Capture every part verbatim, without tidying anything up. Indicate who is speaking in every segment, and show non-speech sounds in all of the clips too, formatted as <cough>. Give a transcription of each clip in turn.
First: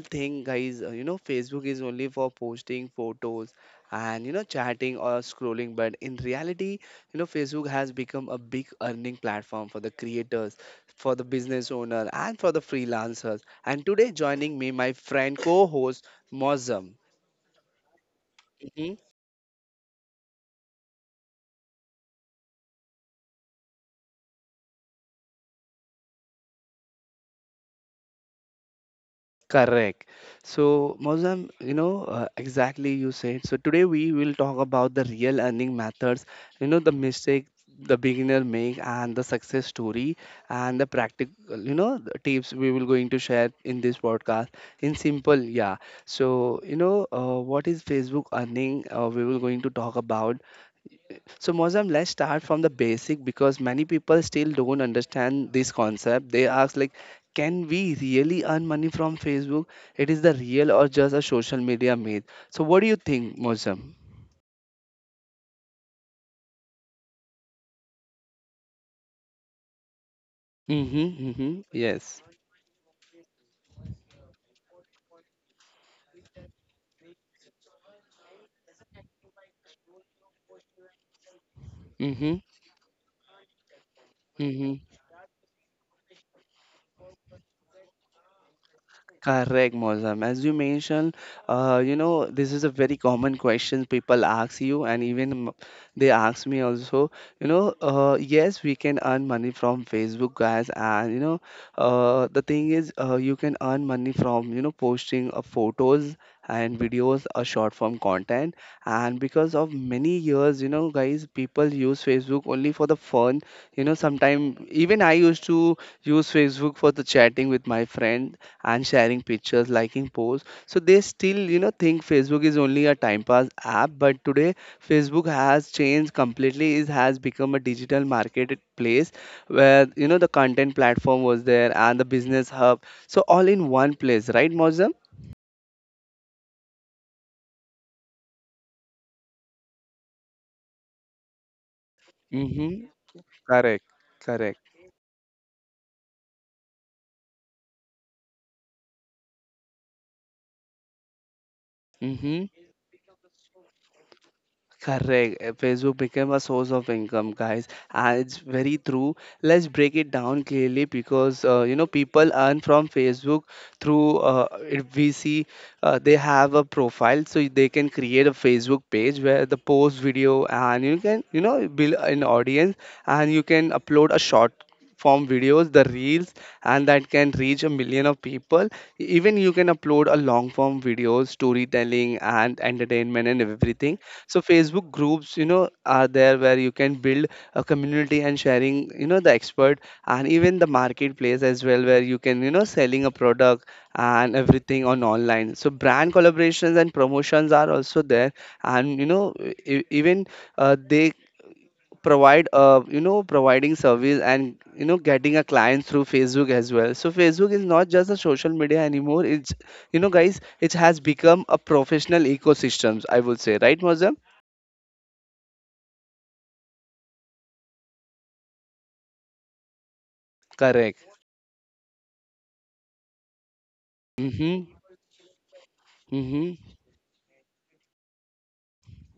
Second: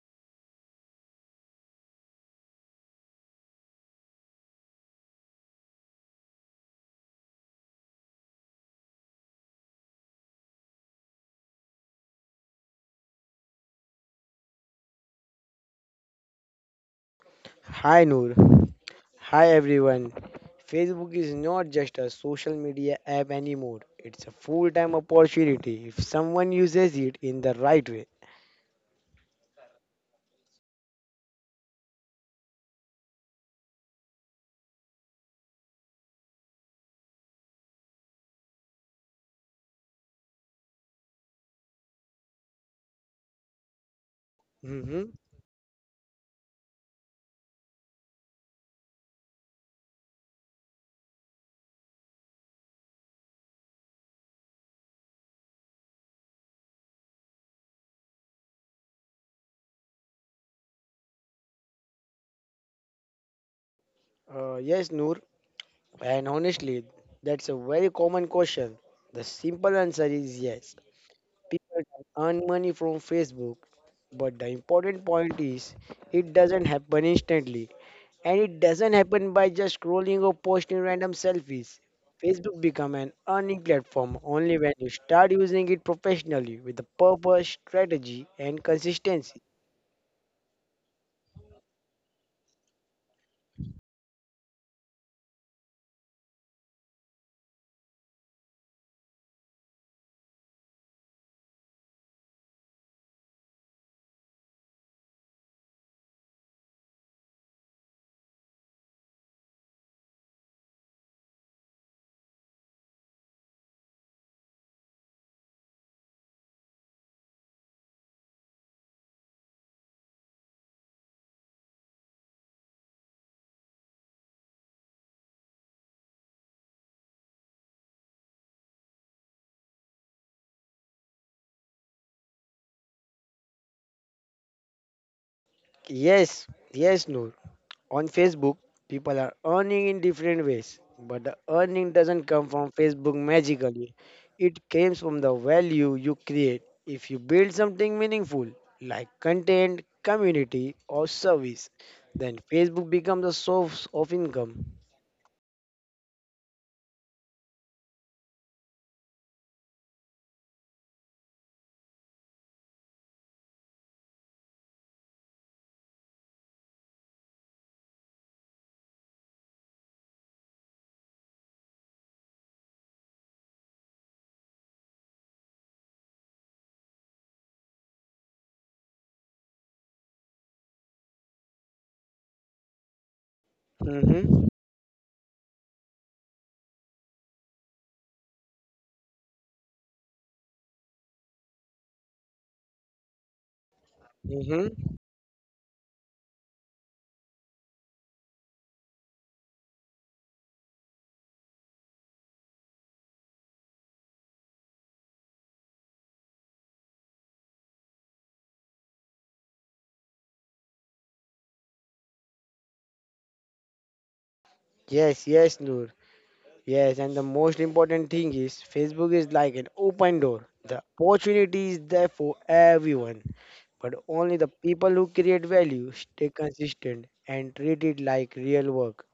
Speaker 1: think guys, uh, you know, Facebook is only for posting photos and you know chatting or scrolling but in reality, you know, Facebook has become a big earning platform for the creators, for the business owner and for the freelancers. And today joining me my friend co-host Mozam.
Speaker 2: Hi Noor.
Speaker 1: Mm-hmm.
Speaker 2: Hi everyone. Facebook is not just a social media app anymore. It's a full-time opportunity if someone uses it in the right way.
Speaker 1: Correct. So, Mozam, you know, uh, exactly you said. So, today we will talk about the real earning methods, you know, the mistake the beginner make and the success story and the practical, you know, the tips we will going to share in this podcast in
Speaker 2: hmm
Speaker 1: simple. Yeah. So, you know, uh, what is Facebook earning? Uh, we will going to talk about so Mozam, let's start from the basic because many people still don't understand this concept. They ask like, can we really earn money from Facebook? It is the real or just a social media myth. So what do you think, Mozam?
Speaker 2: Uh, yes, Noor. And honestly, that's a very common question. The simple answer is yes.
Speaker 1: Mm-hmm, mm-hmm,
Speaker 2: People
Speaker 1: yes.
Speaker 2: can earn money from Facebook, but the important point is it doesn't happen instantly. And it doesn't happen by just scrolling or posting random selfies.
Speaker 1: Mm-hmm,
Speaker 2: Facebook become an earning platform only when you
Speaker 1: mm-hmm.
Speaker 2: start using it professionally with a purpose, strategy, and consistency.
Speaker 1: Correct, Mozam. As you mentioned, uh, you know, this is a very common question people ask you, and even m- they ask me also, you know, uh, yes, we can earn money from Facebook, guys. And, you know, uh, the thing is, uh, you can earn money from, you know, posting uh, photos and videos, a short form content. And because of many years, you know, guys, people use Facebook only for the fun. You know, sometimes even I used to use Facebook for the chatting with my friend and sharing pictures, liking posts. So they still, you know, think Facebook is only a time pass app. But today, Facebook has changed completely. It has become a digital marketplace where you know the content platform was there and the business hub. So all in one place, right, Mozam?
Speaker 2: Yes, yes, Noor. On Facebook, people are earning in different ways, but the earning doesn't come from
Speaker 1: Mm-hmm.
Speaker 2: Facebook
Speaker 1: Correct.
Speaker 2: magically.
Speaker 1: Correct.
Speaker 2: It comes from the value you create. If you build something meaningful, like content, community, or service, then
Speaker 1: Mm-hmm.
Speaker 2: Facebook becomes a source of income.
Speaker 1: Correct. Uh, Facebook became a source of income, guys, and it's very true. Let's break it down clearly because uh, you know people earn from Facebook through. Uh, if we see, uh, they have a profile, so they can create a Facebook page where the post video, and you can you know build an audience, and you can upload a short form videos the reels, and that can reach a million of people. Even you can upload a long form videos, storytelling and entertainment and everything. So
Speaker 2: Mm-hmm.
Speaker 1: Facebook groups you know are there where you can build a community and sharing you know the expert, and even the marketplace as well where you can you know selling a product and
Speaker 2: Mm-hmm.
Speaker 1: everything on online. So brand collaborations and promotions are also there, and you know e- even uh, they provide uh, you know providing service and you know getting a client through Facebook as well. So Facebook is not just a social media anymore, it's you know guys, it has become a professional ecosystems, I would say, right, Moza?
Speaker 2: Yes, yes, Noor. Yes, and the most important thing is Facebook is like an open door. The
Speaker 1: Correct.
Speaker 2: opportunity is there for everyone. But only the
Speaker 1: Mhm.
Speaker 2: people who create value, stay
Speaker 1: Mhm.
Speaker 2: consistent, and treat it like real work.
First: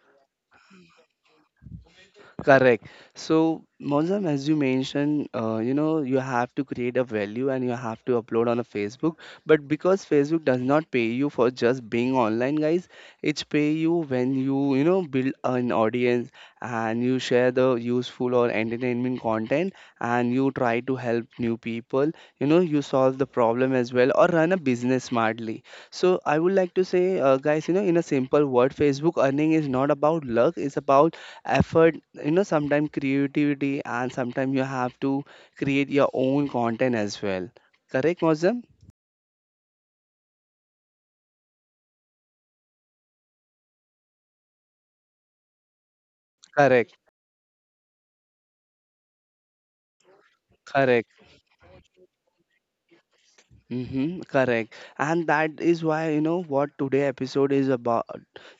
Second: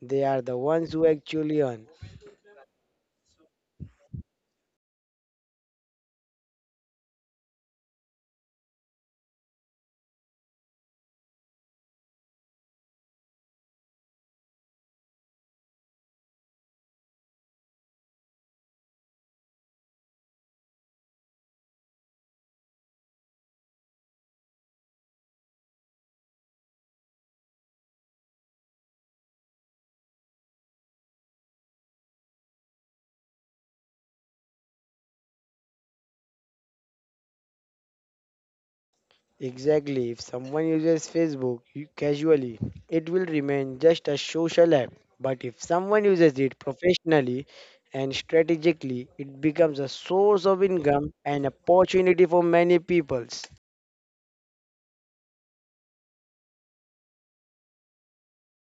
Speaker 2: They are the ones who actually earn.
Speaker 1: Correct. So, Mozam, as you mentioned, uh, you know, you have to create a value and you have to upload on a Facebook. But because Facebook does not pay you for just being online, guys, it pay you when you, you know, build an audience and you share the useful or entertainment content and you try to help new people. You know, you solve the problem as well or run a business smartly. So, I would like to say, uh, guys, you know, in a simple word, Facebook earning is not about luck; it's about effort, you know sometimes creativity, and sometimes you have to create your own content as well, correct Mozam?
Speaker 2: Exactly, if someone uses Facebook u- casually, it will remain just a social app. But if someone uses it
Speaker 1: Correct.
Speaker 2: professionally and strategically, it becomes a source of
Speaker 1: Correct.
Speaker 2: income and opportunity for many peoples.
Speaker 1: Mm-hmm, correct. And that is why, you know, what today episode is about,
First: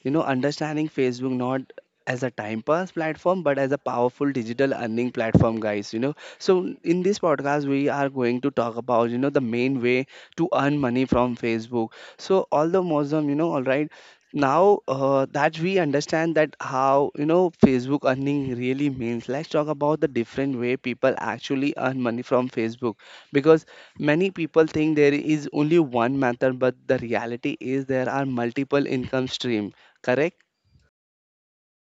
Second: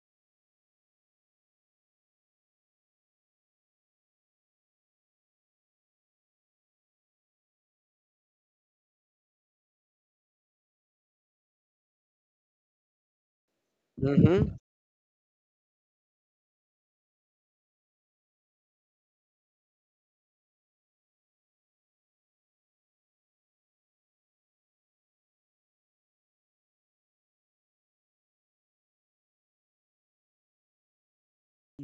Speaker 1: you know, understanding Facebook not as a time pass platform, but as a powerful digital earning platform, guys, you know. So in this podcast, we are going to talk about, you know, the main way to earn money from Facebook. So all the Muslim, you know, all right.
Speaker 2: Mhm.
Speaker 1: Now uh, that we understand that how you know Facebook earning really means, let's talk about the different way people actually earn money from Facebook because many people think there is only one method, but the reality is there are multiple income stream. Correct?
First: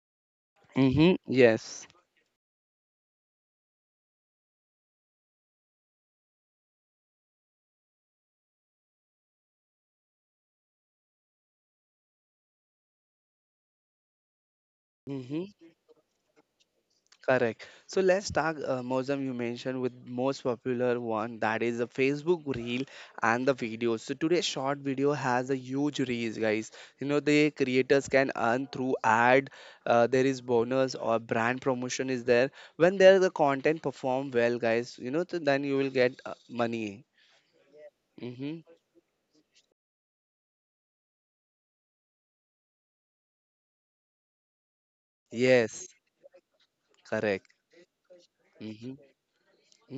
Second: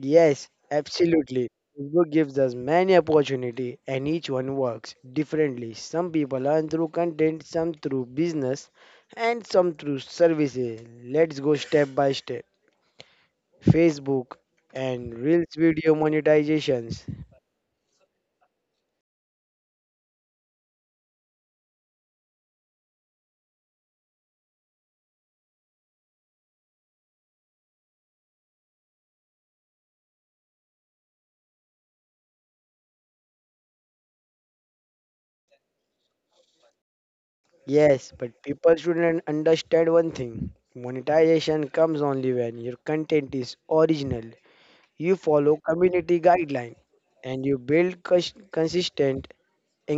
Speaker 2: Yes,
Speaker 1: Mm-hmm.
Speaker 2: absolutely.
Speaker 1: Yes.
Speaker 2: Facebook gives us many opportunity and each one works differently. Some people earn through content, some through business, and some through services. Let's go step by step. Facebook and Reels
Speaker 1: Mm-hmm.
Speaker 2: video monetizations.
Speaker 1: Correct. So let's talk, uh, Mozam, you mentioned with most popular one that is the Facebook reel and the videos. So today's short video has a huge reach, guys. You know the creators can earn through ad. Uh, there is bonus or brand promotion is there. When there the content perform well, guys, you know so then you will get uh, money.
Speaker 2: Yes, but
Speaker 1: Mm-hmm.
Speaker 2: people shouldn't understand one thing. Monetization comes only when your content is original, you follow
Speaker 1: Yes,
Speaker 2: community guideline, and
Speaker 1: correct.
Speaker 2: you build cus-
Speaker 1: Mhm,
Speaker 2: consistent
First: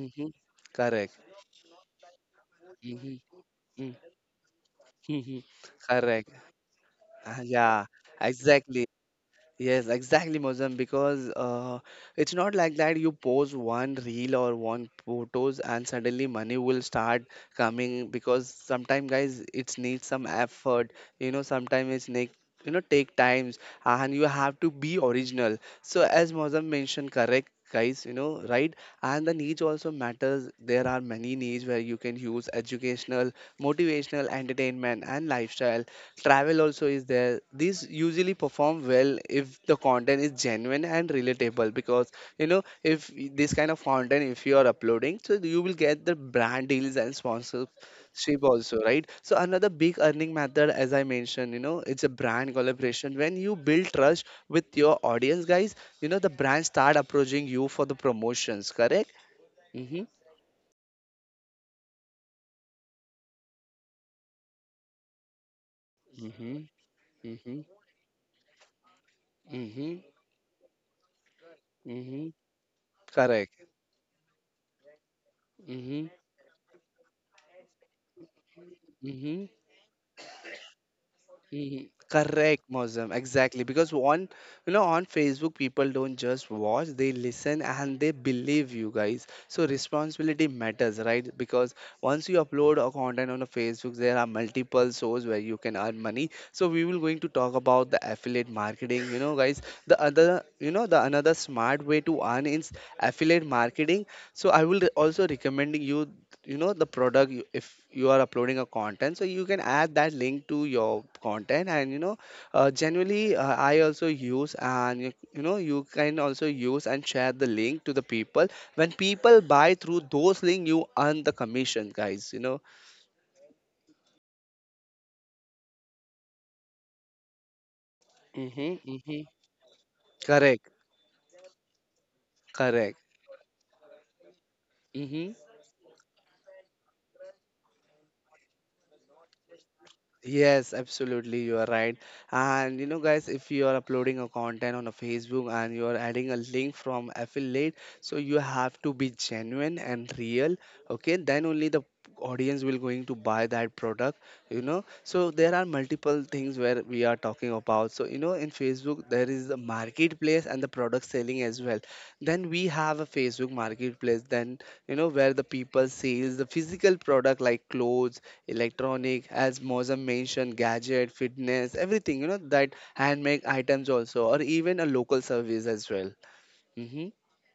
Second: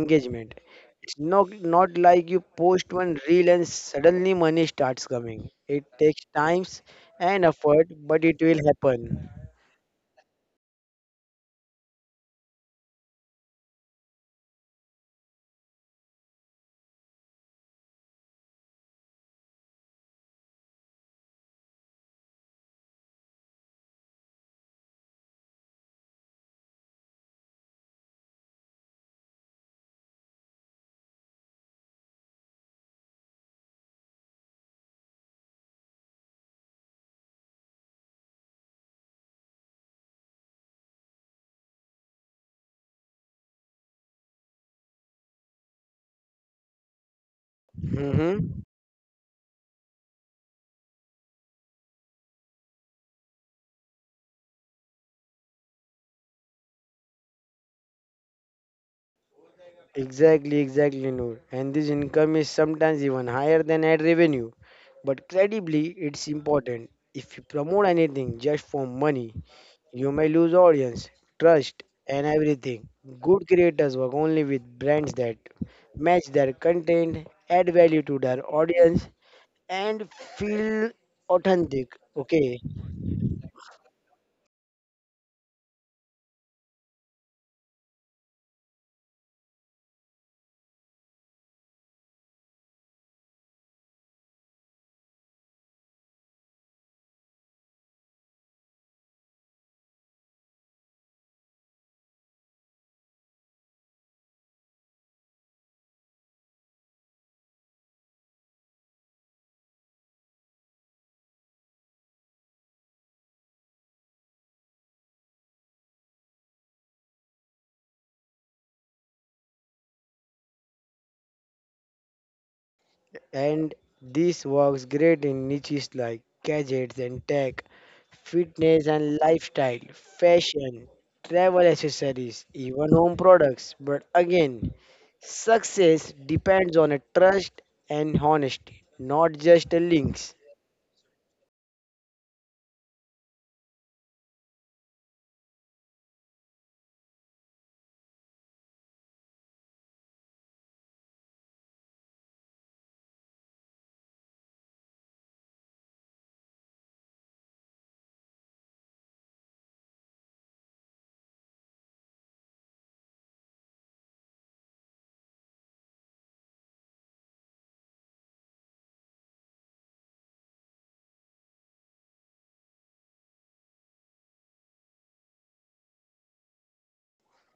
Speaker 1: mhm, correct.
Speaker 2: It's not not like you post one
Speaker 1: Mhm,
Speaker 2: reel and
Speaker 1: mm,
Speaker 2: suddenly money starts
Speaker 1: mhm,
Speaker 2: coming. It takes
Speaker 1: correct.
Speaker 2: times
Speaker 1: Ah,
Speaker 2: and
Speaker 1: yeah,
Speaker 2: effort, but it will
Speaker 1: exactly.
Speaker 2: happen.
Speaker 1: Yes, exactly, Mozam, because uh, it's not like that you post one reel or one photos and suddenly money will start coming because sometimes guys it needs some effort, you know, sometimes it's need you know take times, and you have to be original. So as Mozam mentioned, correct guys, you know, right? And the niche also matters. There are many niche where you can use educational, motivational, entertainment and lifestyle, travel also is there, these usually perform well if the content is genuine and relatable because you know if this kind of content if you are uploading so you will get the brand deals and sponsorship
Speaker 2: Mm-hmm.
Speaker 1: also, right? So another big earning method as I mentioned, you know it's a brand collaboration. When you build trust with your audience, guys, you know the brand start approaching you for the promotions, correct? Mm-hmm.
Speaker 2: Exactly, exactly, Noor. And this income is sometimes even higher than ad revenue. But credibly, it's
Speaker 1: Mm-hmm.
Speaker 2: important. If you
Speaker 1: Mm-hmm.
Speaker 2: promote anything just for money,
Speaker 1: Mm-hmm.
Speaker 2: you may lose audience, trust, and
Speaker 1: Mm-hmm.
Speaker 2: everything. Good
Speaker 1: Correct.
Speaker 2: creators work only with brands that
Speaker 1: Mm-hmm.
Speaker 2: match their content, add value to their audience,
Speaker 1: Mm-hmm.
Speaker 2: and feel authentic.
Speaker 1: Mhm.
Speaker 2: Okay,
Speaker 1: Correct, Mosam. Exactly. Because on, you know, on Facebook, people don't just watch, they listen and they believe you, guys. So responsibility matters, right? Because once you upload a content on a Facebook, there are multiple sources where you can earn money. So we will going to talk about the affiliate marketing. You know, guys, the other, you know, the another smart way to earn is affiliate marketing. So I will also recommending you you know the product you, if you are uploading a content so you can add that link to your content and you know uh, generally uh, I also use, and you, you know you can also use and share the link to the people. When people buy through those link you earn the commission, guys you know
Speaker 2: and this works great in niches like gadgets and tech,
Speaker 1: Mm-hmm,
Speaker 2: fitness
Speaker 1: mm-hmm.
Speaker 2: and lifestyle,
Speaker 1: Correct.
Speaker 2: fashion, travel accessories, even
Speaker 1: Correct.
Speaker 2: home products. But again,
Speaker 1: Mm-hmm.
Speaker 2: success depends on a trust and honesty, not just a links.
Speaker 1: Yes, absolutely, you are right. And you know, guys, if you are uploading a content on a Facebook and you are adding a link from affiliate, so you have to be genuine and real. Okay, then only the audience will going to buy that product. You know, so there are multiple things where we are talking about. So you know, in Facebook there is the marketplace and the product selling as well. Then we have a Facebook marketplace. Then you know where the people sales the physical product like clothes, electronic, as Mozam mentioned, gadget, fitness, everything, you know, that handmade items also, or even a local service as well. Hmm.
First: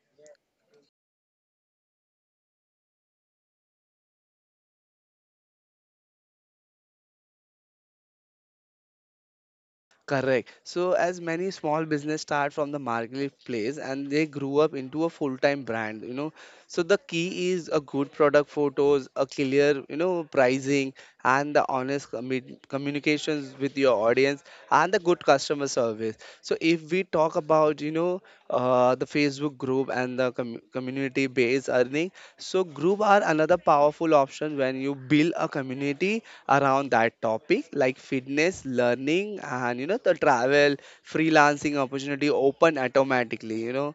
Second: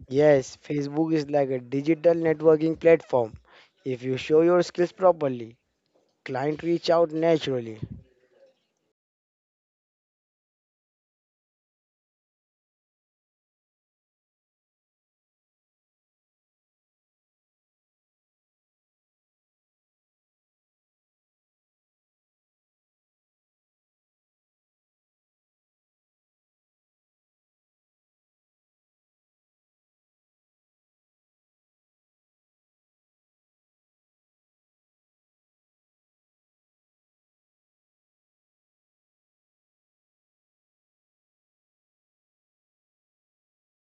Speaker 2: Yes, Facebook is like a digital networking platform. If you show your skills properly, client reach out naturally.
Speaker 1: Correct. So, as many small business start from the marketplace and they grew up into a full-time brand, you know. So the key is a good product photos, a clear, you know, pricing, and the honest commu- communications with your audience, and the good customer service. So if we talk about, you know, uh, the Facebook group and the com- community-based earning, so group are another powerful option. When you build a community around that topic like fitness, learning, and you know, the travel, freelancing opportunity open automatically, you know.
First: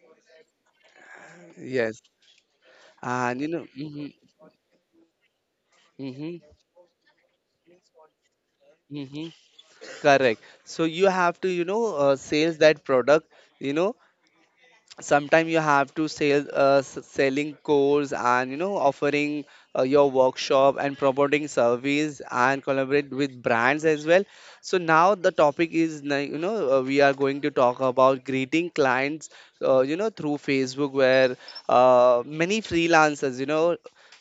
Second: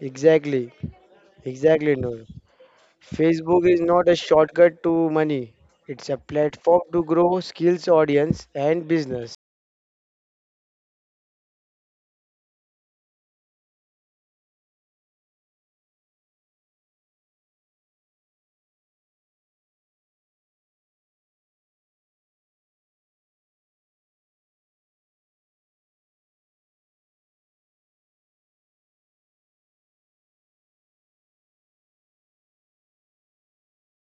Speaker 2: Exactly. Exactly,
Speaker 1: Yes.
Speaker 2: Noor.
Speaker 1: And you know,
Speaker 2: Facebook is not
Speaker 1: mhm,
Speaker 2: a shortcut to money. It's a
Speaker 1: mhm,
Speaker 2: platform to grow skills, audience, and
Speaker 1: mhm,
Speaker 2: business.
Speaker 1: correct. So you have to, you know, uh, sales that product, you know, sometimes you have to sell uh, s- selling course and you know offering uh, your workshop and promoting service and collaborate with brands as well. So now the topic is like, you know uh, we are going to talk about greeting clients uh, you know through Facebook, where uh, many freelancers you know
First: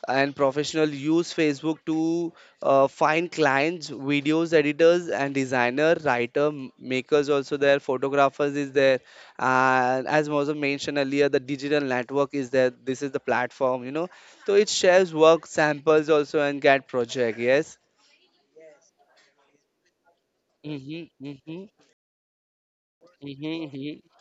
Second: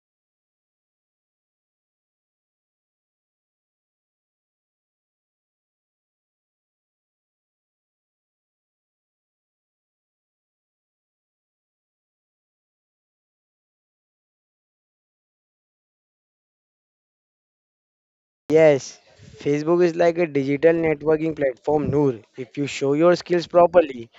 Speaker 1: and professional use Facebook to uh, find clients, videos editors and designer writer m- makers also there, photographers is there. And as Mozam mentioned earlier, the digital network is there, this is the platform, you know so it shares work samples also and get project. Yes.
Speaker 2: Yes, Facebook is like a digital
Speaker 1: Mm-hmm,
Speaker 2: networking
Speaker 1: mm-hmm,
Speaker 2: platform, Noor. If you show your
Speaker 1: mm-hmm.
Speaker 2: skills
Speaker 1: Mm-hmm.
Speaker 2: properly,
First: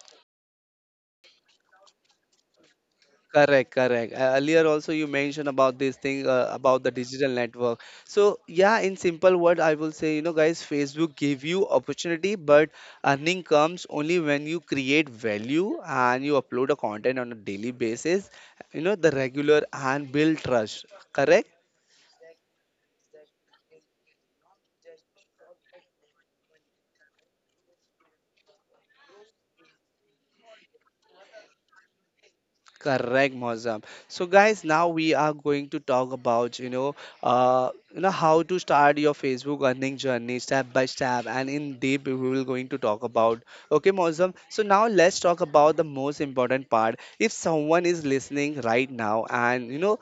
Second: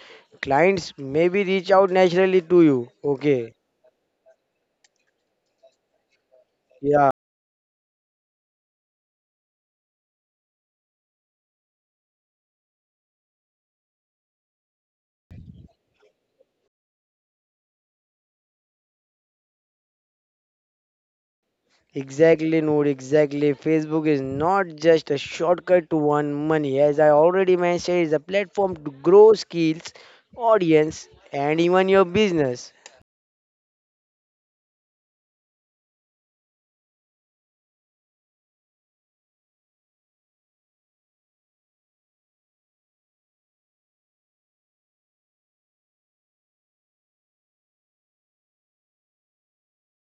Speaker 2: clients maybe reach out naturally to you. Okay,
Speaker 1: Correct. Correct. Uh, earlier also you mentioned about this thing uh, about the
Speaker 2: yeah,
Speaker 1: digital network, so yeah, in simple word I will say, you know guys, Facebook give you opportunity but earning comes only when you create value and you upload a content on a daily basis, you know the regular, and build trust, correct?
Speaker 2: exactly, Noor, exactly. Facebook is not just a shortcut to earn money. As I already mentioned, it's a platform to grow skills, audience, and even your business.
Speaker 1: Correct, Mozam. So, guys, now we are going to talk about you know, uh, you know how to start your Facebook earning journey step by step, and in deep we will going to talk about. Okay, Mozam. So now let's talk about the most important part. If someone is listening right now and you know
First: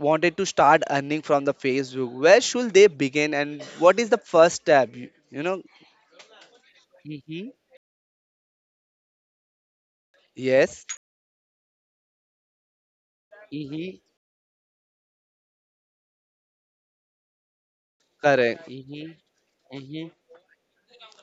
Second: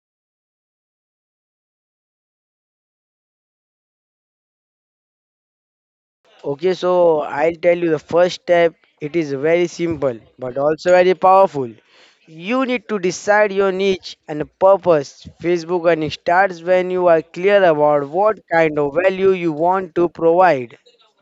Speaker 1: wanted to start earning from the Facebook, where should they begin, and what is the first step? You, you know.
Speaker 2: Okay, so
Speaker 1: Hmm.
Speaker 2: I'll tell you the first step. It is very simple but
Speaker 1: Yes.
Speaker 2: also very powerful. You need to decide your
Speaker 1: Hmm.
Speaker 2: niche and purpose. Facebook earning starts when you are clear about what
Speaker 1: Correct.
Speaker 2: kind of
Speaker 1: Hmm.
Speaker 2: value you want to provide.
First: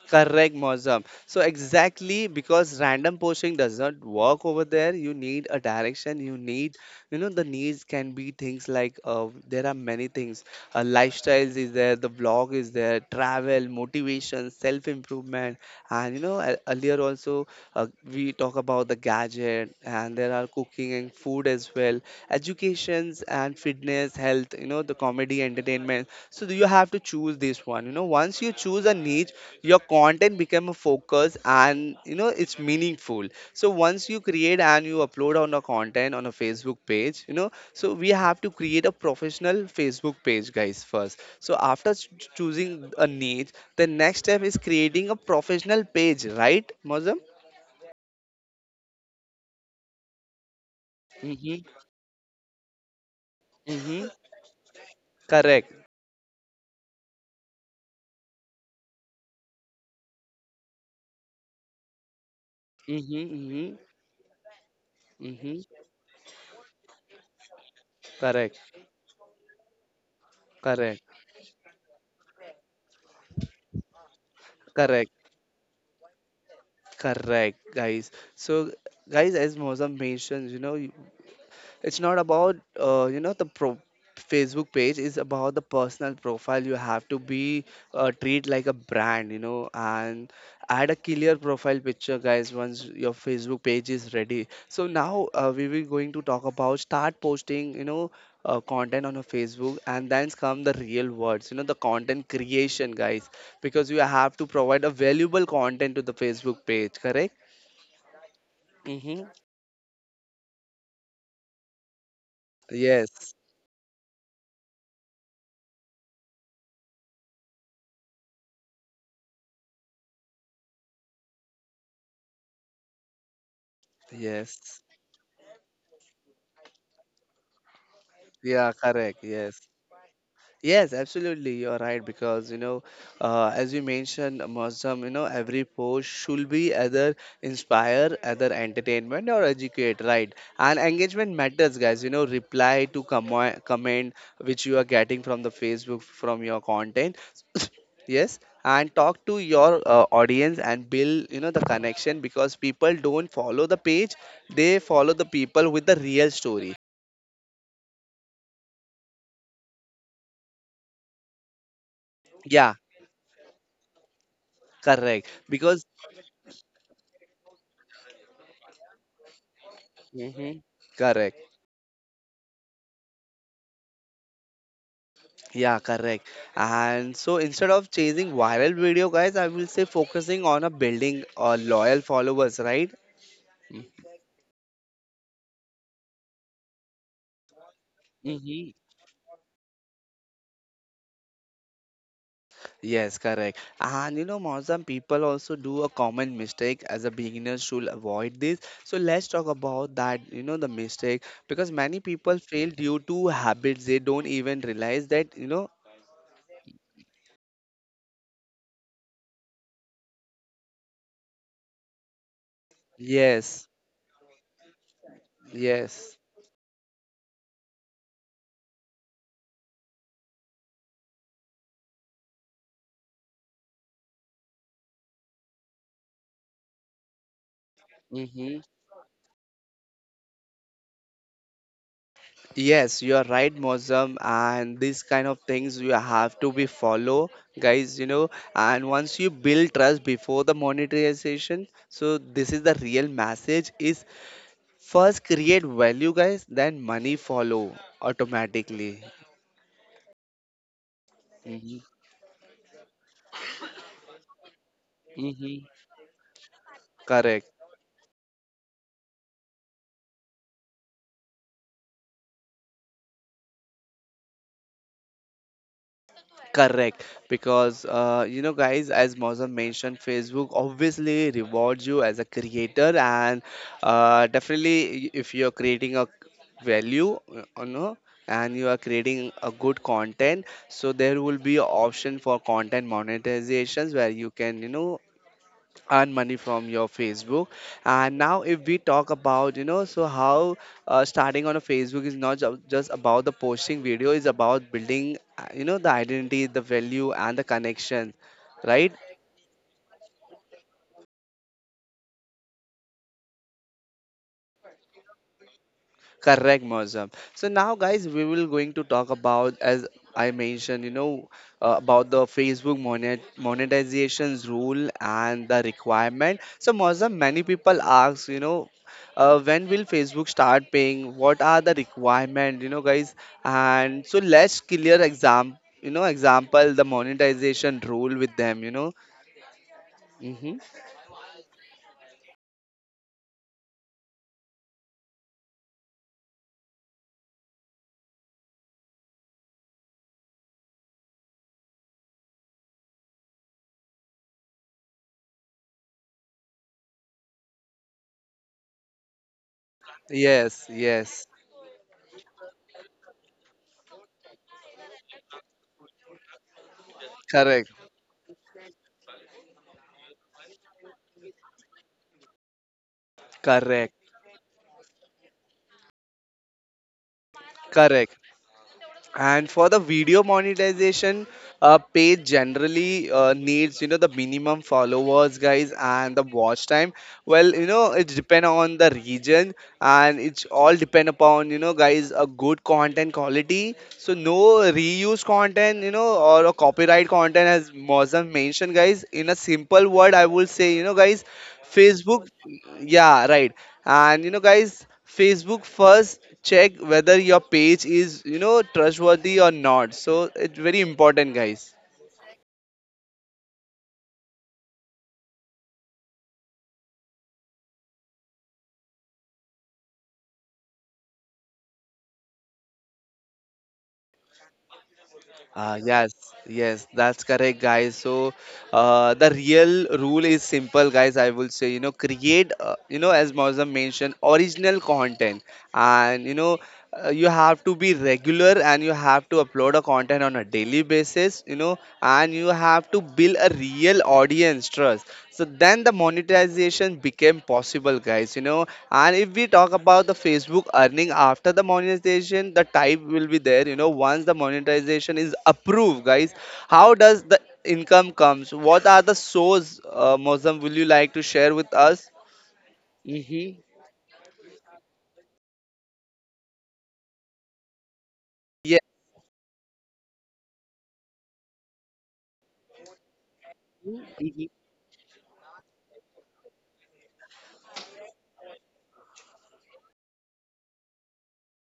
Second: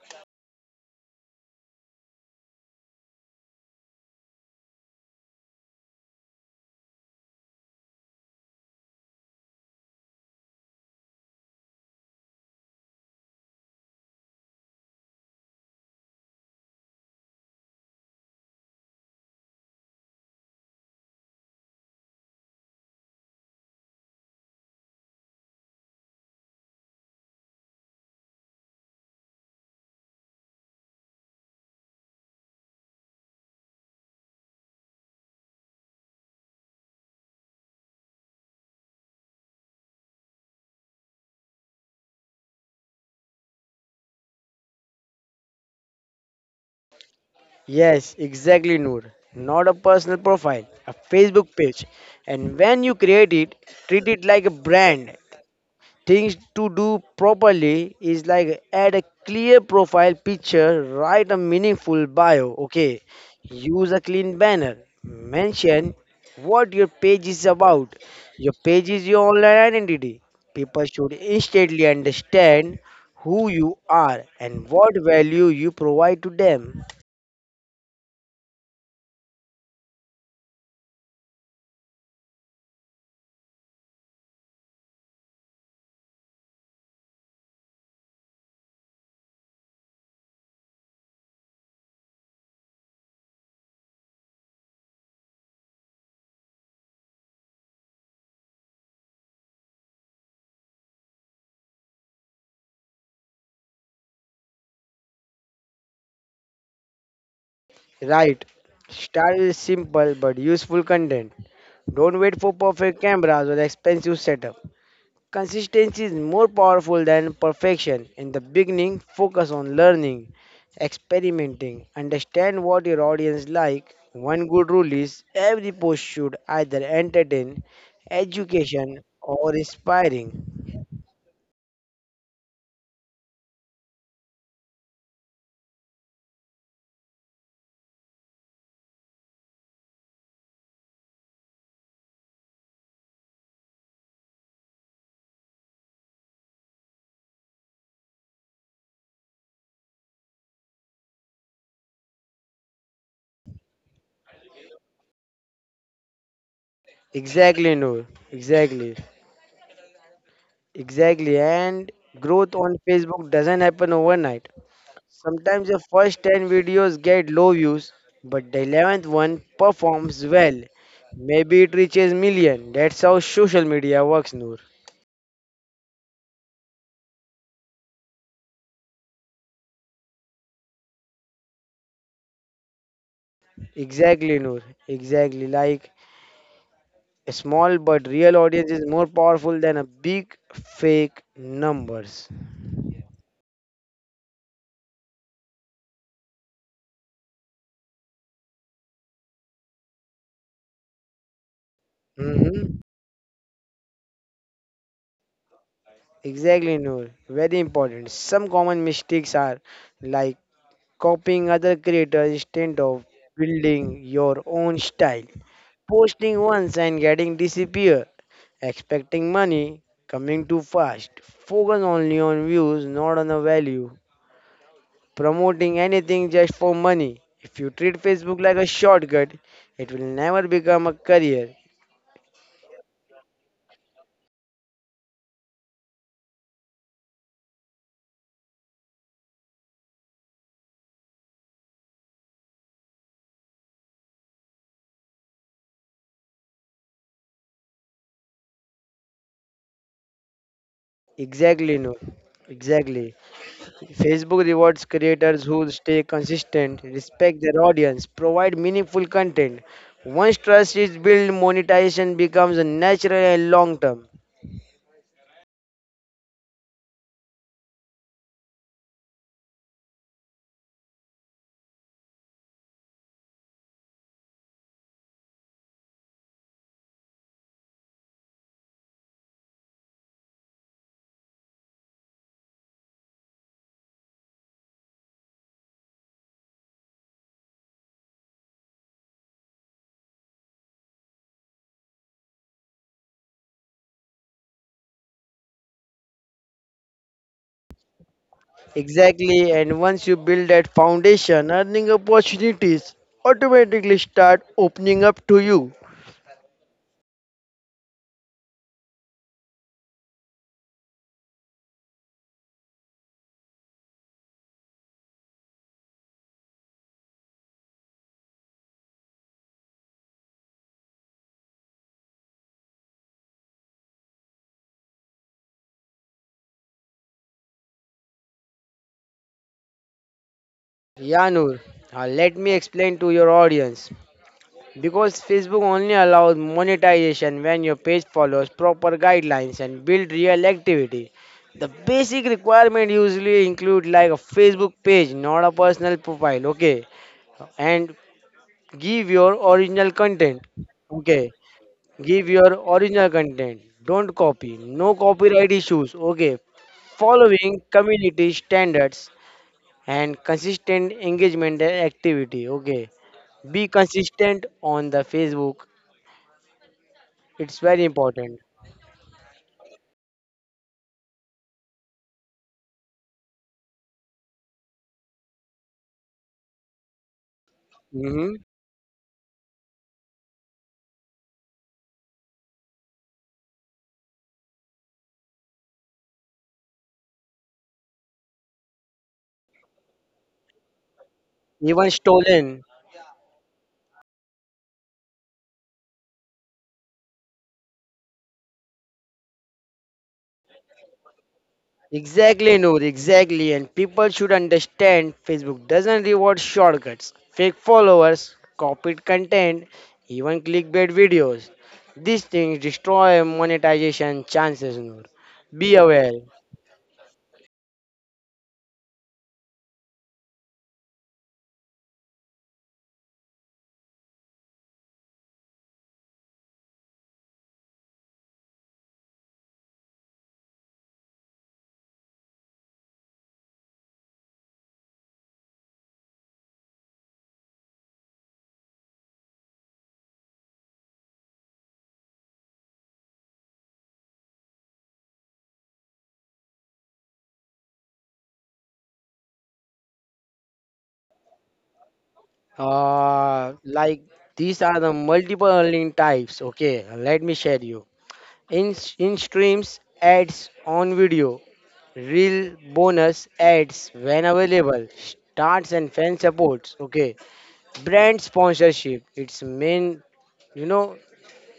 Speaker 1: Correct, Mozam. So exactly, because random posting does not work over there. You need a direction. You need, you know, the needs can be things like, uh, there are many things. Uh, lifestyles is there, the blog is there, travel, motivation, self improvement, and you know e- earlier also uh, we talk about the gadget, and there are cooking and food as well, educations and fitness, health. You know, the comedy, entertainment. So you have to choose this one. You know, once you choose a niche, your content become a focus and you know it's meaningful. So once you create and you upload on a content on a Facebook page, you know, so we have to create a professional Facebook page, guys, first. So after ch- choosing a niche, the next step is creating a professional page, right, Mozam?
Speaker 2: Yes, exactly, Noor. Not a personal profile, a Facebook
Speaker 1: Mm-hmm,
Speaker 2: page. And when you create it,
Speaker 1: mm-hmm.
Speaker 2: treat it like a brand.
Speaker 1: Correct.
Speaker 2: Things to do properly is like add a clear profile picture, write a meaningful bio, okay?
Speaker 1: Mm-hmm, mm-hmm,
Speaker 2: Use a clean banner,
Speaker 1: mm-hmm.
Speaker 2: mention what your page is about. Your
Speaker 1: Correct.
Speaker 2: page is your online identity. People
Speaker 1: Correct.
Speaker 2: should instantly understand who you are and what
Speaker 1: Correct.
Speaker 2: value you provide to them,
Speaker 1: Correct, guys. So, guys, as Mozam mentioned, you know, it's not about uh, you know, the pro- Facebook page is about the personal profile. You have to be uh, treat like a brand, you know, and add a clear profile picture, guys. Once your Facebook page is ready, so now uh, we will going to talk about start posting, you know, uh, content on a Facebook, and then come the real words, you know, the content creation, guys, because you have to provide a valuable content to the Facebook page, correct?
Speaker 2: right?
Speaker 1: Mm-hmm.
Speaker 2: Start with simple but useful content. Don't wait for perfect
Speaker 1: Yes,
Speaker 2: cameras or expensive setup. Consistency is more powerful than perfection. In the beginning, focus on learning, experimenting, understand what your audience like. One good
Speaker 1: yes,
Speaker 2: rule is every post should either entertain,
Speaker 1: yeah,
Speaker 2: education
Speaker 1: correct,
Speaker 2: or
Speaker 1: yes.
Speaker 2: inspiring.
Speaker 1: Yes, absolutely. You're right, because you know, uh, as you mentioned, Muslim, you know, every post should be either inspire, either entertainment or educate, right? And engagement matters, guys. You know, reply to commo- comment which you are getting from the Facebook from your content. <coughs> Yes, and talk to your uh, audience and build, you know, the connection, because people don't follow the page; they follow the people with the real story.
Speaker 2: Exactly, Noor. Exactly. Exactly. And growth
Speaker 1: Yeah,
Speaker 2: on Facebook doesn't happen overnight.
Speaker 1: correct.
Speaker 2: Sometimes the
Speaker 1: Because.
Speaker 2: first ten videos get low views, but the eleventh one performs
Speaker 1: Mhm.
Speaker 2: well.
Speaker 1: Correct.
Speaker 2: Maybe it reaches million. That's how social media works, Noor.
Speaker 1: Yeah, correct. And so instead of chasing viral video, guys, I will say focusing on a building uh, loyal followers, right?
Speaker 2: Exactly, Noor. Exactly. Like a small but real
Speaker 1: Mm-hmm.
Speaker 2: audience is more powerful than a big fake numbers.
Speaker 1: Yes, correct. And you know, Mausam, people also do a common mistake as a beginner should avoid this. So let's talk about that, you know, the mistake, because many people fail
Speaker 2: Mm-hmm.
Speaker 1: due to habits they don't even realize that, you know.
Speaker 2: Exactly, Noor. Very important. Some common mistakes are like copying other creators instead of
Speaker 1: Yes,
Speaker 2: building your own style,
Speaker 1: yes.
Speaker 2: posting once and getting disappear, expecting money coming too fast, focus only on views, not on the value, promoting anything just for money. If you treat Facebook like
Speaker 1: Mm-hmm.
Speaker 2: a shortcut, it will never become a career.
Speaker 1: Yes, you are right, Mozam, and these kind of things you have to be follow, guys. You know, and once you build trust before the monetization, so this is the real message: is first create value, guys, then money follow automatically.
Speaker 2: Exactly,
Speaker 1: Hmm.
Speaker 2: no. Exactly. Facebook rewards creators
Speaker 1: Hmm.
Speaker 2: who stay consistent, respect
Speaker 1: Correct.
Speaker 2: their audience, provide meaningful content. Once trust is built, monetization becomes a natural and long term.
Speaker 1: Correct, because uh, you know, guys, as Mozam mentioned, Facebook obviously rewards you as a creator, and uh, definitely, i- if you're creating a value, uh, you know, and you are creating a good content, so there will be an option for content monetizations where you can, you know, earn money from your Facebook. And now if we talk about, you know, so how uh, starting on a Facebook is not ju- just about the posting video, is about building uh, you know, the identity, the value and the connection, right?
Speaker 2: Exactly, and once you build that foundation, earning opportunities automatically start opening up to you.
Speaker 1: Correct, Mozam. So now, guys, we will going to talk about, as I mentioned, you know, uh, about the Facebook monet monetizations rule and the requirement. So, Mozam, many people ask, you know, uh, when will Facebook start paying? What are the requirement, you know, guys? And so let's clear exam, you know, example the monetization rule with them, you know. Mm-hmm.
Speaker 2: Yeah, Noor, uh, let me explain to your audience. Because Facebook only allows monetization when your page follows proper guidelines and build real activity. The basic requirement usually include like a Facebook page, not a personal profile, okay? And give your original content.
Speaker 1: Yes, yes.
Speaker 2: Okay. Give your original content. Don't copy. No copyright issues. Okay. Following
Speaker 1: Correct,
Speaker 2: community standards and consistent engagement and activity. Okay. Be
Speaker 1: correct,
Speaker 2: consistent on the Facebook. It's very
Speaker 1: correct.
Speaker 2: important.
Speaker 1: And for the video monetization, uh, page generally uh, needs, you know, the minimum followers, guys, and the watch time. Well, you know, it
Speaker 2: hmm
Speaker 1: depend on the region, and it's all depend upon, you know, guys, a good content quality, so no reuse content, you know, or a copyright content, as Mozam mentioned, guys. In a simple word, I will say, you know, guys,
Speaker 2: Even
Speaker 1: Facebook,
Speaker 2: stolen.
Speaker 1: yeah, right. And you know, guys, Facebook first check whether your page is, you know, trustworthy or not. So it's very important, guys.
Speaker 2: Exactly, Noor, exactly. And people should understand Facebook doesn't reward shortcuts, fake followers, copied content, even clickbait videos. These things destroy monetization chances, Noor.
Speaker 1: Ah,
Speaker 2: Be
Speaker 1: yes,
Speaker 2: aware.
Speaker 1: yes, that's correct, guys. So, uh, the real rule is simple, guys. I will say, you know, create, uh, you know, as Mausam mentioned, original content, and you know, uh, you have to be regular and you have to upload a content on a daily basis, you know, and you have to build a real real audience trust. So then the monetization became possible, guys. You know, and if we talk about the Facebook earning after the monetization, the type will be there. You know, once the monetization is approved, guys, how does the income comes? What are the source, uh, Mozam? Will you like to share with us?
Speaker 2: Uh, like these are the multiple earning types. Okay, let me share you. In,
Speaker 1: Yeah.
Speaker 2: in streams, ads on video, real bonus ads when
Speaker 1: Hmm.
Speaker 2: available, starts and fan supports. Okay, brand sponsorship its main, you know,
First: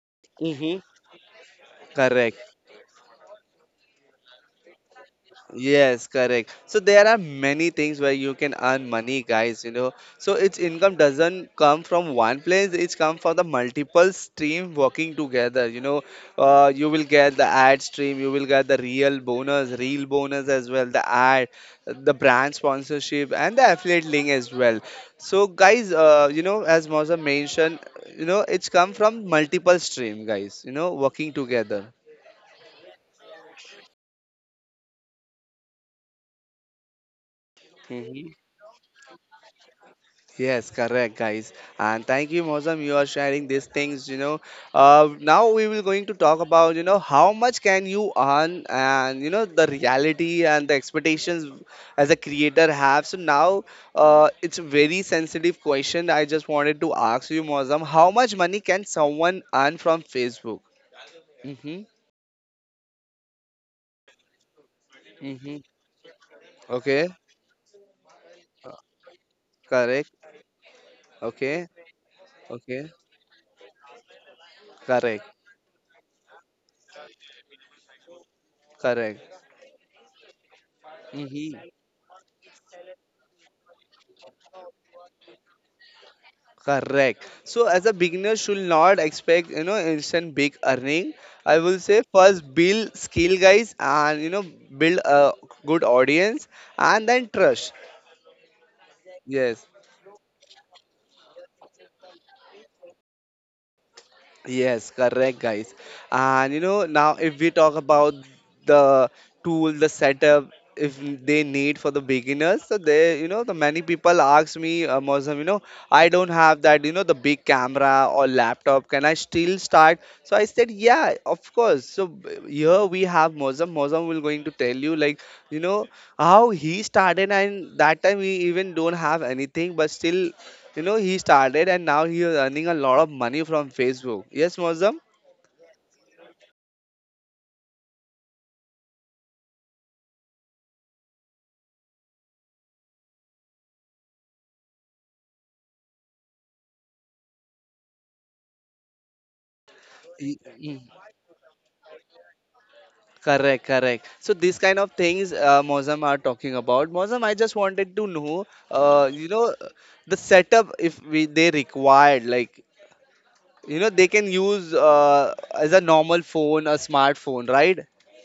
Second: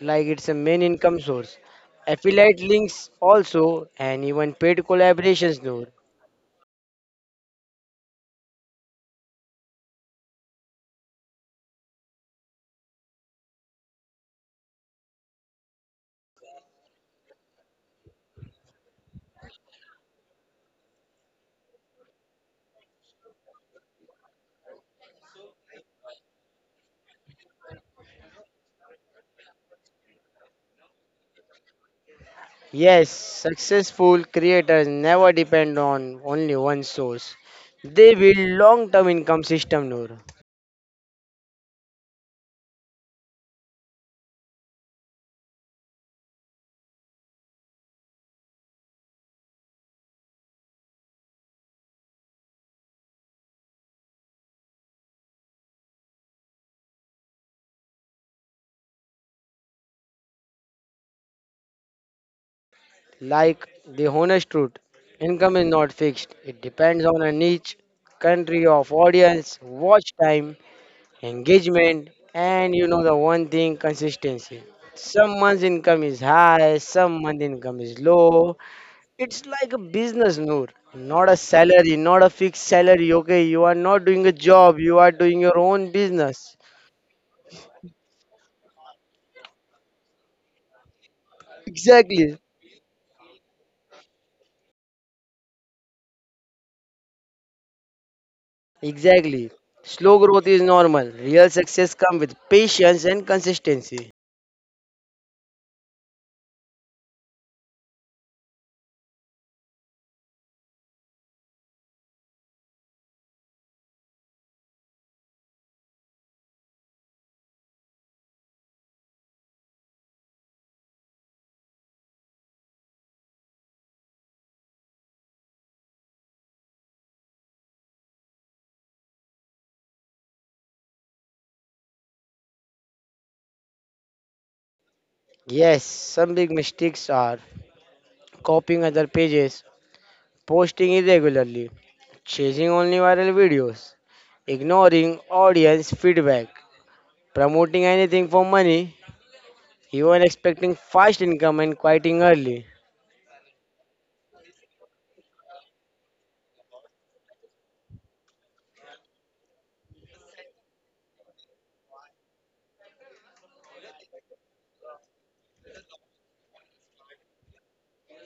Speaker 2: like it's a
Speaker 1: Hmm.
Speaker 2: main income source,
Speaker 1: Correct.
Speaker 2: affiliate links also and even paid collaborations, Noor.
Speaker 1: Yes, correct. So there are many things where you can earn money, guys, you know. So its income doesn't come from one place, it's come from the multiple stream working together, you know. Uh, you will get the ad stream, you will get the real bonus, real bonus as well, the ad, the brand sponsorship and the affiliate link as well. So guys, uh, you know, as Moza mentioned, you know, it's come from multiple stream, guys, you know, working together.
Speaker 2: Yes, successful creators never depend on only one source. They build long term income system, Noor.
Speaker 1: Yes, correct, guys. And thank you, Mozam. You are sharing these things. You know, uh, now we will going to talk about, you know, how much can you earn and you know the reality and the expectations as a creator have. So now uh, it's a very sensitive question. I just wanted to ask you, Mozam, how much money can someone earn from Facebook? Mm-hmm.
Speaker 2: Like the honest truth,
Speaker 1: Mm-hmm.
Speaker 2: income is not fixed. It depends
Speaker 1: Okay.
Speaker 2: on a niche, country of audience,
Speaker 1: Correct.
Speaker 2: watch time,
Speaker 1: Okay.
Speaker 2: engagement, and you
Speaker 1: Okay.
Speaker 2: know the one thing, consistency.
Speaker 1: Correct.
Speaker 2: Some months income is high, some month income is low.
Speaker 1: Correct.
Speaker 2: It's like a business, Noor, not a
Speaker 1: Mm-hmm.
Speaker 2: salary, not a fixed salary. Okay, you are not doing a job, you are doing your own business.
Speaker 1: Correct. So as a beginner should not expect, you know, instant big earning. I will say
Speaker 2: Exactly,
Speaker 1: first build skill, guys, and you know build a good audience and then trust.
Speaker 2: exactly.
Speaker 1: Yes.
Speaker 2: Slow growth is normal. Real success comes with patience and consistency.
Speaker 1: Yes, correct, guys. And you know, now if we talk about the tool, the setup, if they need for the beginners, so they, you know, the many people ask me, uh, Mozam, you know, I don't have that, you know, the big camera or laptop. Can I still start? So I said, yeah, of course. So b- here we have Mozam. Mozam will going to tell you, like, you know, how he started, and that time we even don't have anything, but still you know, he started and now he is earning a lot of money from Facebook. Yes, Mozam?
Speaker 2: Yes, some big mistakes are copying other pages, posting irregularly, chasing only viral videos, ignoring audience feedback, promoting anything for money, even
Speaker 1: Y-
Speaker 2: expecting
Speaker 1: mm.
Speaker 2: fast income and quitting early.
Speaker 1: Correct, correct. So these kind of things uh, Mozam are talking about. Mozam, I just wanted to know, uh, you know, the setup if we they required, like, you know, they can use uh, as a normal phone, a smartphone, right?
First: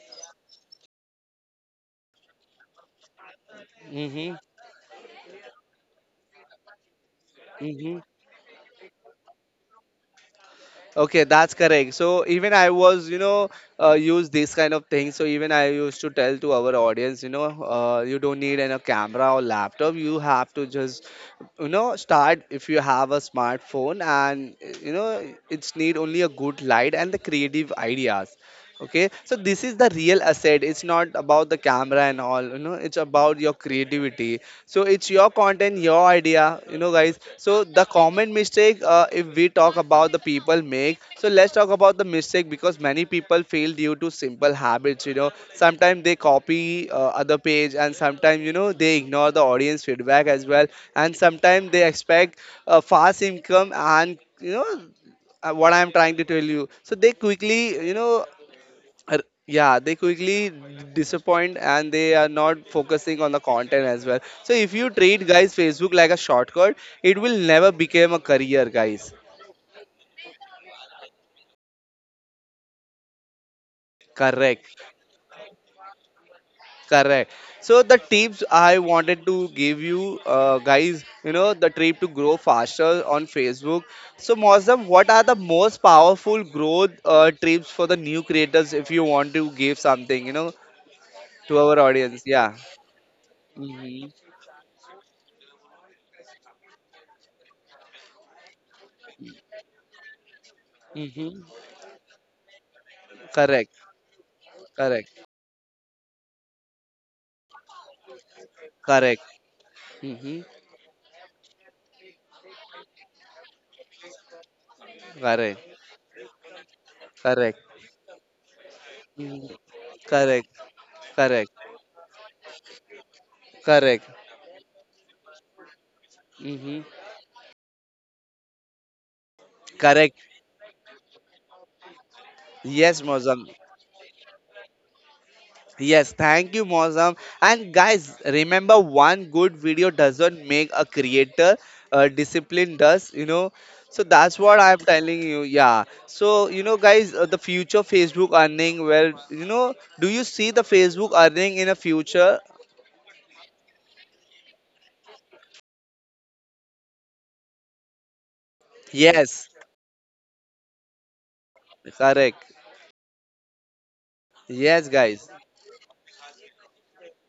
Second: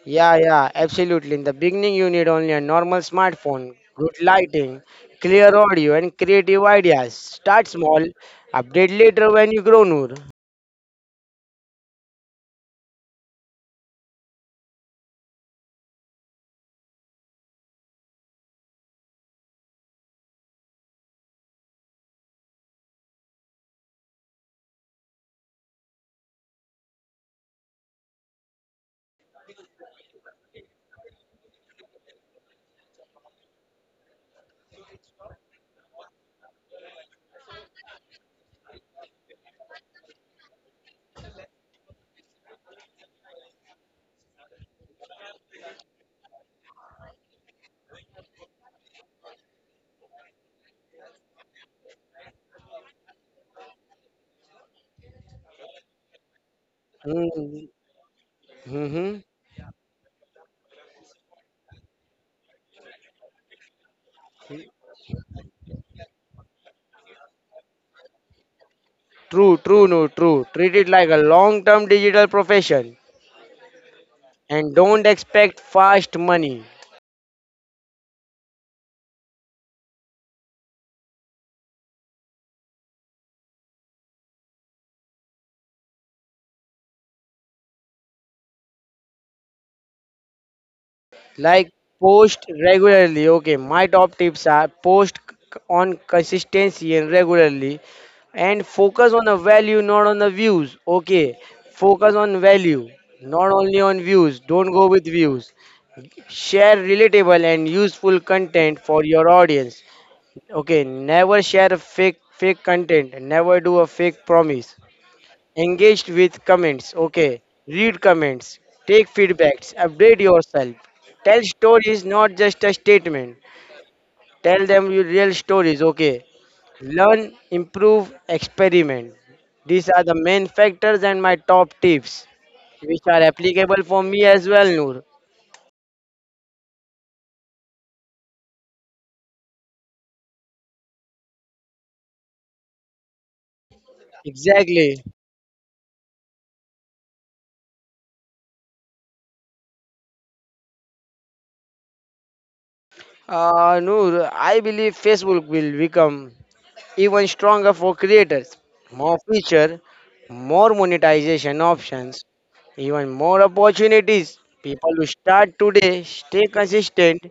Speaker 2: Yeah, yeah, absolutely. In the beginning, you need only a normal smartphone, good
Speaker 1: Mm-hmm.
Speaker 2: lighting, clear audio, and creative ideas. Start
Speaker 1: Mm-hmm.
Speaker 2: small, update later when you grow, Noor.
Speaker 1: Okay, that's correct. So even I was, you know, uh, use these kind of things. So even I used to tell to our audience, you know, uh, you don't need an, a camera or laptop. You have to just, you know, start if you have a smartphone, and you know, it's need only a good light and the creative ideas. Okay, so this is the real asset. It's not about the camera and all. You know, it's about your creativity. So it's your content, your idea, you know, guys. So the common mistake, uh, if we talk about the people make, so let's talk about the mistake, because many people fail due to simple habits, you know. Sometimes they copy uh, other page, and sometimes you know they ignore the audience feedback as well, and sometimes they expect uh, fast income, and you know, uh, what I'm trying to tell you, so they
Speaker 2: Mm-hmm.
Speaker 1: quickly, you know, Ar- yeah, they quickly disappoint and they are not focusing on the content as well. So if you treat, guys, Facebook like a shortcut, it will never become a career, guys.
Speaker 2: True, true, no, true. Treat it like a long term digital profession
Speaker 1: Correct.
Speaker 2: and don't expect fast money.
Speaker 1: Correct. So the tips I wanted to give you, uh, guys, you know, the trip to grow faster on Facebook. So Mozam, what are the most powerful growth uh, tips for the new creators, if you want to give something, you know, to
Speaker 2: Like
Speaker 1: our audience?
Speaker 2: post
Speaker 1: Yeah.
Speaker 2: regularly. Okay, my
Speaker 1: Hmm.
Speaker 2: top tips are post c- on consistency and regularly and focus on the value, not on the views. Okay,
Speaker 1: Hmm.
Speaker 2: focus on value, not
Speaker 1: Correct.
Speaker 2: only on views. Don't go with
Speaker 1: Correct.
Speaker 2: views. Share relatable and useful content for
Speaker 1: Correct.
Speaker 2: your audience.
Speaker 1: Mm-hmm.
Speaker 2: Okay, never share fake fake content. Never do a fake promise.
Speaker 1: Correct.
Speaker 2: Engaged with comments. Okay.
Speaker 1: Correct.
Speaker 2: Read comments. Take
Speaker 1: Mm-hmm.
Speaker 2: feedbacks. Update
Speaker 1: Correct.
Speaker 2: yourself. Tell
Speaker 1: Correct.
Speaker 2: stories, not just a statement.
Speaker 1: Correct.
Speaker 2: Tell them your real stories. Okay.
Speaker 1: Mm-hmm.
Speaker 2: Learn, improve, experiment. These are the
Speaker 1: Correct.
Speaker 2: main factors and my top tips,
Speaker 1: Yes,
Speaker 2: which are
Speaker 1: Mozam.
Speaker 2: applicable for me as well, Noor.
Speaker 1: Yes, thank you, Mozam. And guys, remember, one good video doesn't make a creator, uh, discipline does, you know. So that's what I'm
Speaker 2: Exactly.
Speaker 1: telling you. Yeah. So, you know, guys, uh, the future Facebook earning, well, you know, do you see the Facebook earning in a future?
Speaker 2: Uh, Noor, I believe Facebook will become even stronger for creators. More
Speaker 1: Yes,
Speaker 2: feature, more monetization options,
Speaker 1: correct.
Speaker 2: even more opportunities.
Speaker 1: Yes,
Speaker 2: People who
Speaker 1: guys,
Speaker 2: start today, stay consistent,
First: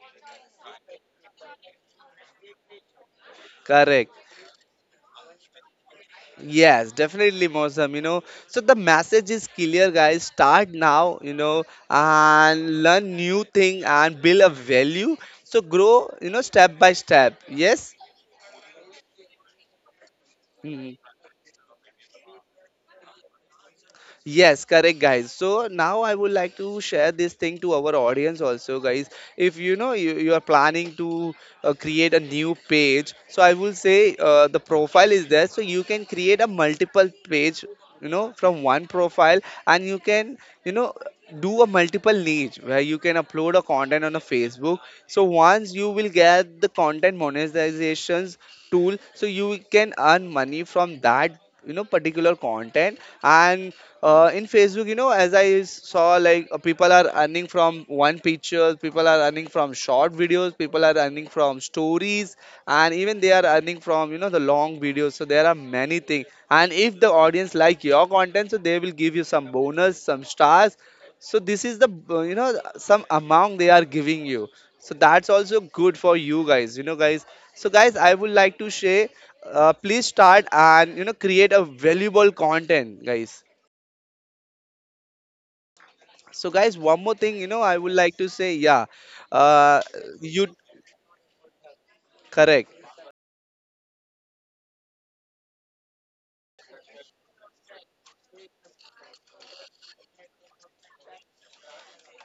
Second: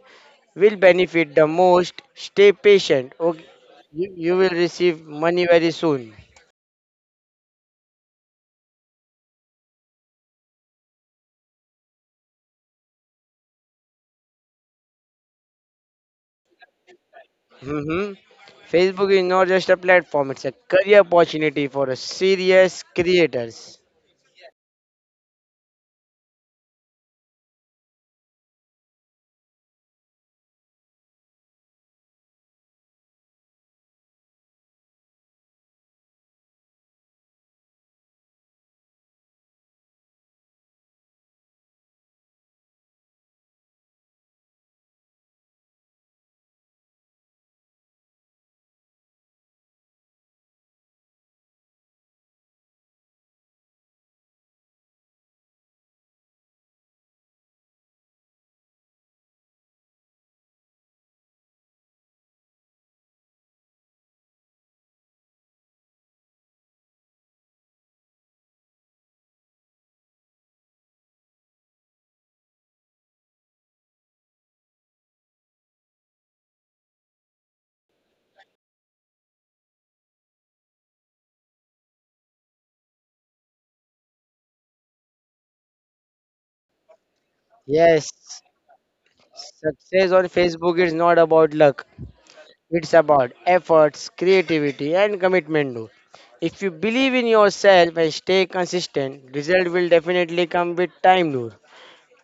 Speaker 2: will benefit the most. Stay patient. Okay, you,
Speaker 1: correct.
Speaker 2: you will receive money very soon.
Speaker 1: Yes, definitely, Mosam. You know, so the message is clear, guys. Start now, you know, and learn new thing and build a value. So grow, you know, step by step. Yes.
Speaker 2: hmm Facebook is not just a platform; it's a career
Speaker 1: Mm-hmm.
Speaker 2: opportunity for a serious creators.
Speaker 1: Yes, correct, guys. So now I would like to share this thing to our audience also, guys. If you know you, you are planning to uh, create a new page, so I will say uh, the profile is there, so you can create a multiple page, you know, from one profile, and you can, you know, do a multiple niche where you can upload a content on a Facebook. So once you will get the content monetizations tool, so you can earn money from that you know particular content. And uh, in Facebook, you know as I saw, like uh, people are earning from one picture, people are earning from short videos, people are earning from stories, and even they are earning from you know the long videos. So there are many things, and if the audience like your content, so they will give you some bonus, some stars. So this is the uh, you know some amount they are giving you, so that's also good for you guys, you know guys. So guys, I would like to share, uh, please start and you know create a valuable content, guys. So, guys, one more thing, you know, I would
Speaker 2: Yes,
Speaker 1: like to say. Yeah. uh,
Speaker 2: success on
Speaker 1: you
Speaker 2: Facebook is not about luck.
Speaker 1: Correct.
Speaker 2: It's about efforts, creativity, and commitment, though. If you believe in yourself and stay consistent, result will definitely come with time, Noor.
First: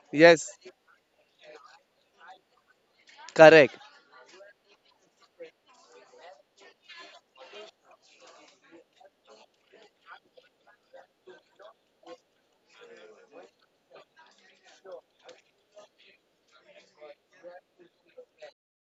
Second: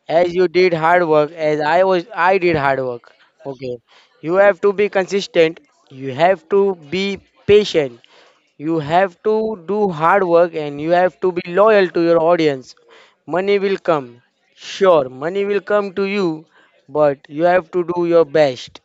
Speaker 2: As you
Speaker 1: Yes,
Speaker 2: did hard work, as I was, I did hard work. Okay,
Speaker 1: correct.
Speaker 2: you have to be consistent. You have to be patient. You have to do hard work, and you have to be loyal to your audience. Money will come. Sure, money will come to you, but you have to do your best.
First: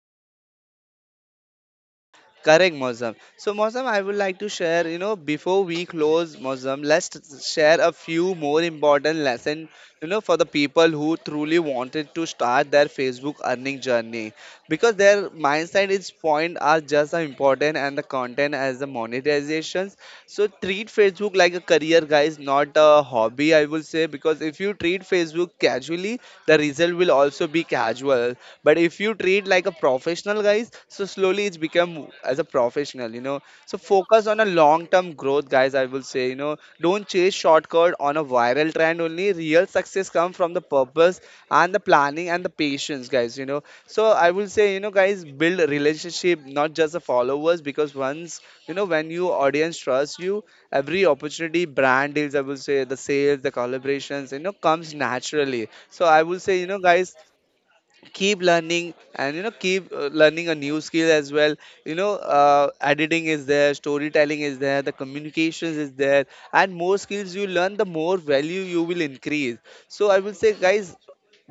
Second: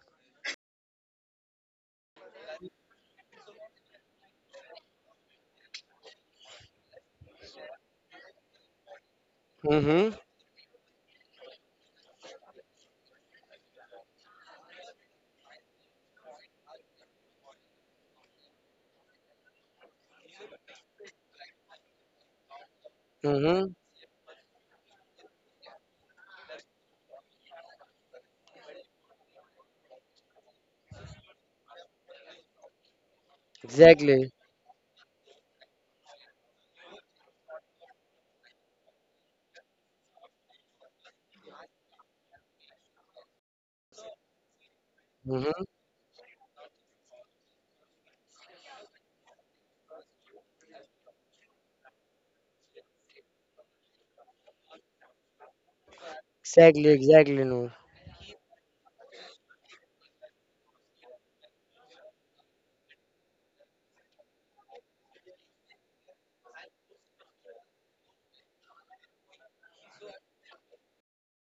Speaker 1: Correct, Mozam. So, Mozam, I would like to share, you know, before we close, Mozam, let's t- share a few more important lesson, you
Speaker 2: Mm-hmm.
Speaker 1: know, for the people who truly wanted to start their Facebook earning journey. Because their mindset is point are just as important and the content as the monetizations. So treat Facebook like a career, guys, not a hobby, I
Speaker 2: Mm-hmm.
Speaker 1: will say. Because if you treat Facebook casually, the result will also be casual, but if you treat like a professional, guys, so slowly it's become as a professional you know So focus
Speaker 2: Exactly.
Speaker 1: on a long term growth, guys, I will say you know Don't chase shortcut on a viral trend. Only real success comes from the purpose and the planning and the patience, guys you know So I will say, you know guys, build
Speaker 2: Mm-hmm.
Speaker 1: relationship, not just the followers, because once you know when you audience trusts you, every opportunity, brand deals, I will say, the sales, the collaborations, you know comes naturally. So I will say, you know
Speaker 2: Exactly.
Speaker 1: guys,
Speaker 2: Exactly. No.
Speaker 1: keep learning, and you know keep uh, learning a new skill as well. You know uh, editing is there, storytelling is there, the communications is there, and more skills you learn, the more value you will increase. So I will say, guys,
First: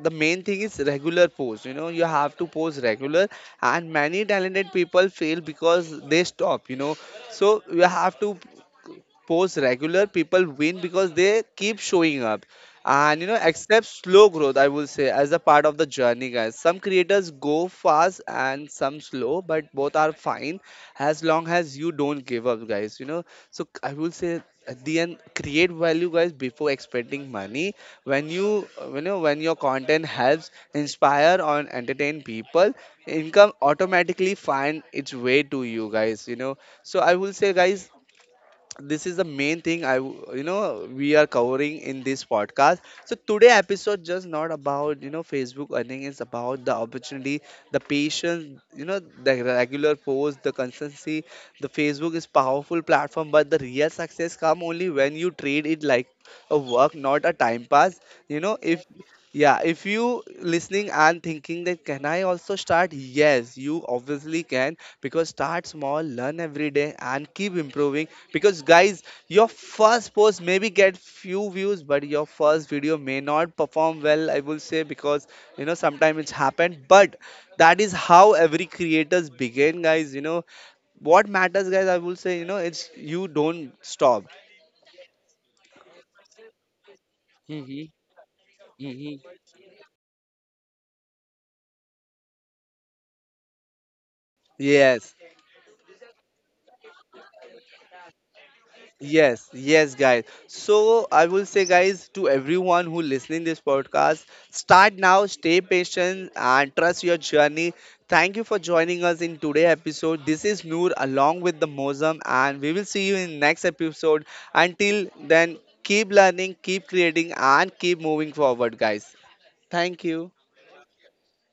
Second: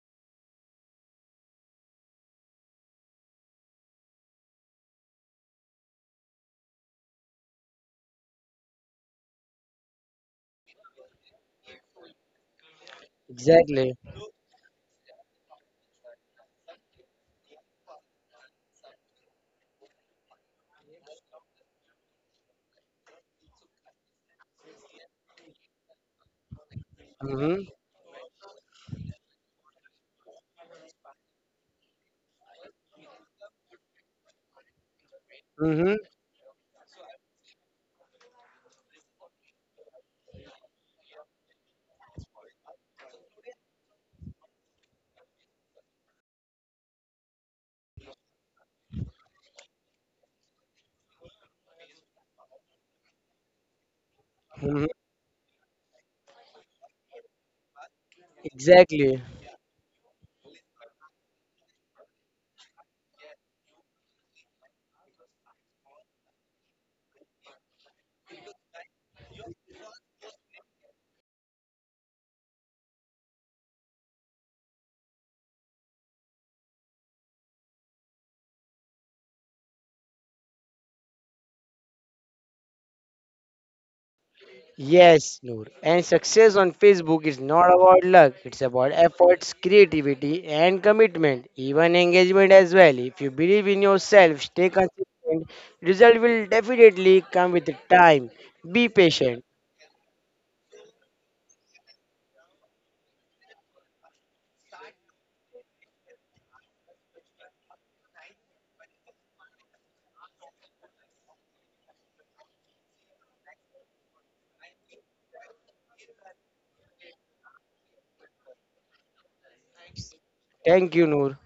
Speaker 1: the main thing is regular post. You know you have to post regular, and many talented people fail because they stop you know So you have to post regular. People win because they keep showing up, and you know accept
Speaker 2: Exactly.
Speaker 1: slow growth, I will say, as a part of the journey, guys. Some creators go fast and some slow, but both are fine, as long as you don't give up, guys you know So c- I will say, at the end, create value, guys, before expecting
Speaker 2: Mm-hmm.
Speaker 1: money. When you you know when your content helps inspire or entertain people, income automatically find its way to you,
Speaker 2: Mm-hmm.
Speaker 1: guys you know So I will say, guys, this is the main thing I w- you know we are covering in this podcast. So today episode just not about you know Facebook earning. It's about the opportunity, the patience you know the regular post, the consistency. The Facebook is powerful platform, but the real success come
Speaker 2: Mm-hmm.
Speaker 1: only when you treat it like a work, not a time pass. You know if
Speaker 2: Exactly.
Speaker 1: Yeah, if you listening and thinking that can I also start, yes, you obviously can. Because start small, learn every day, and keep improving. Because, guys, your first post maybe get few views, but your first video may not perform well, I will say, because you know sometimes it's happened, but that is how every creators begin, guys you know What matters, guys, I will say, you know it's you don't stop.
Speaker 2: Yes, Noor. And success on Facebook is
Speaker 1: Hmm,
Speaker 2: not about luck. It's about
Speaker 1: hmm.
Speaker 2: efforts, creativity, and commitment. Even engagement as well. If you believe in yourself, stay
Speaker 1: Yes.
Speaker 2: consistent. Result will definitely come with time. Be
Speaker 1: Yes,
Speaker 2: patient.
Speaker 1: yes, guys. So I will say, guys, to everyone who listening this podcast, start now, stay patient, and trust your journey. Thank you for joining us in today episode. This is Noor along with the Mozam, and we will see you in next episode. Until then, keep learning, keep creating, and keep moving forward, guys. Thank you.
Speaker 2: Thank you, Noor.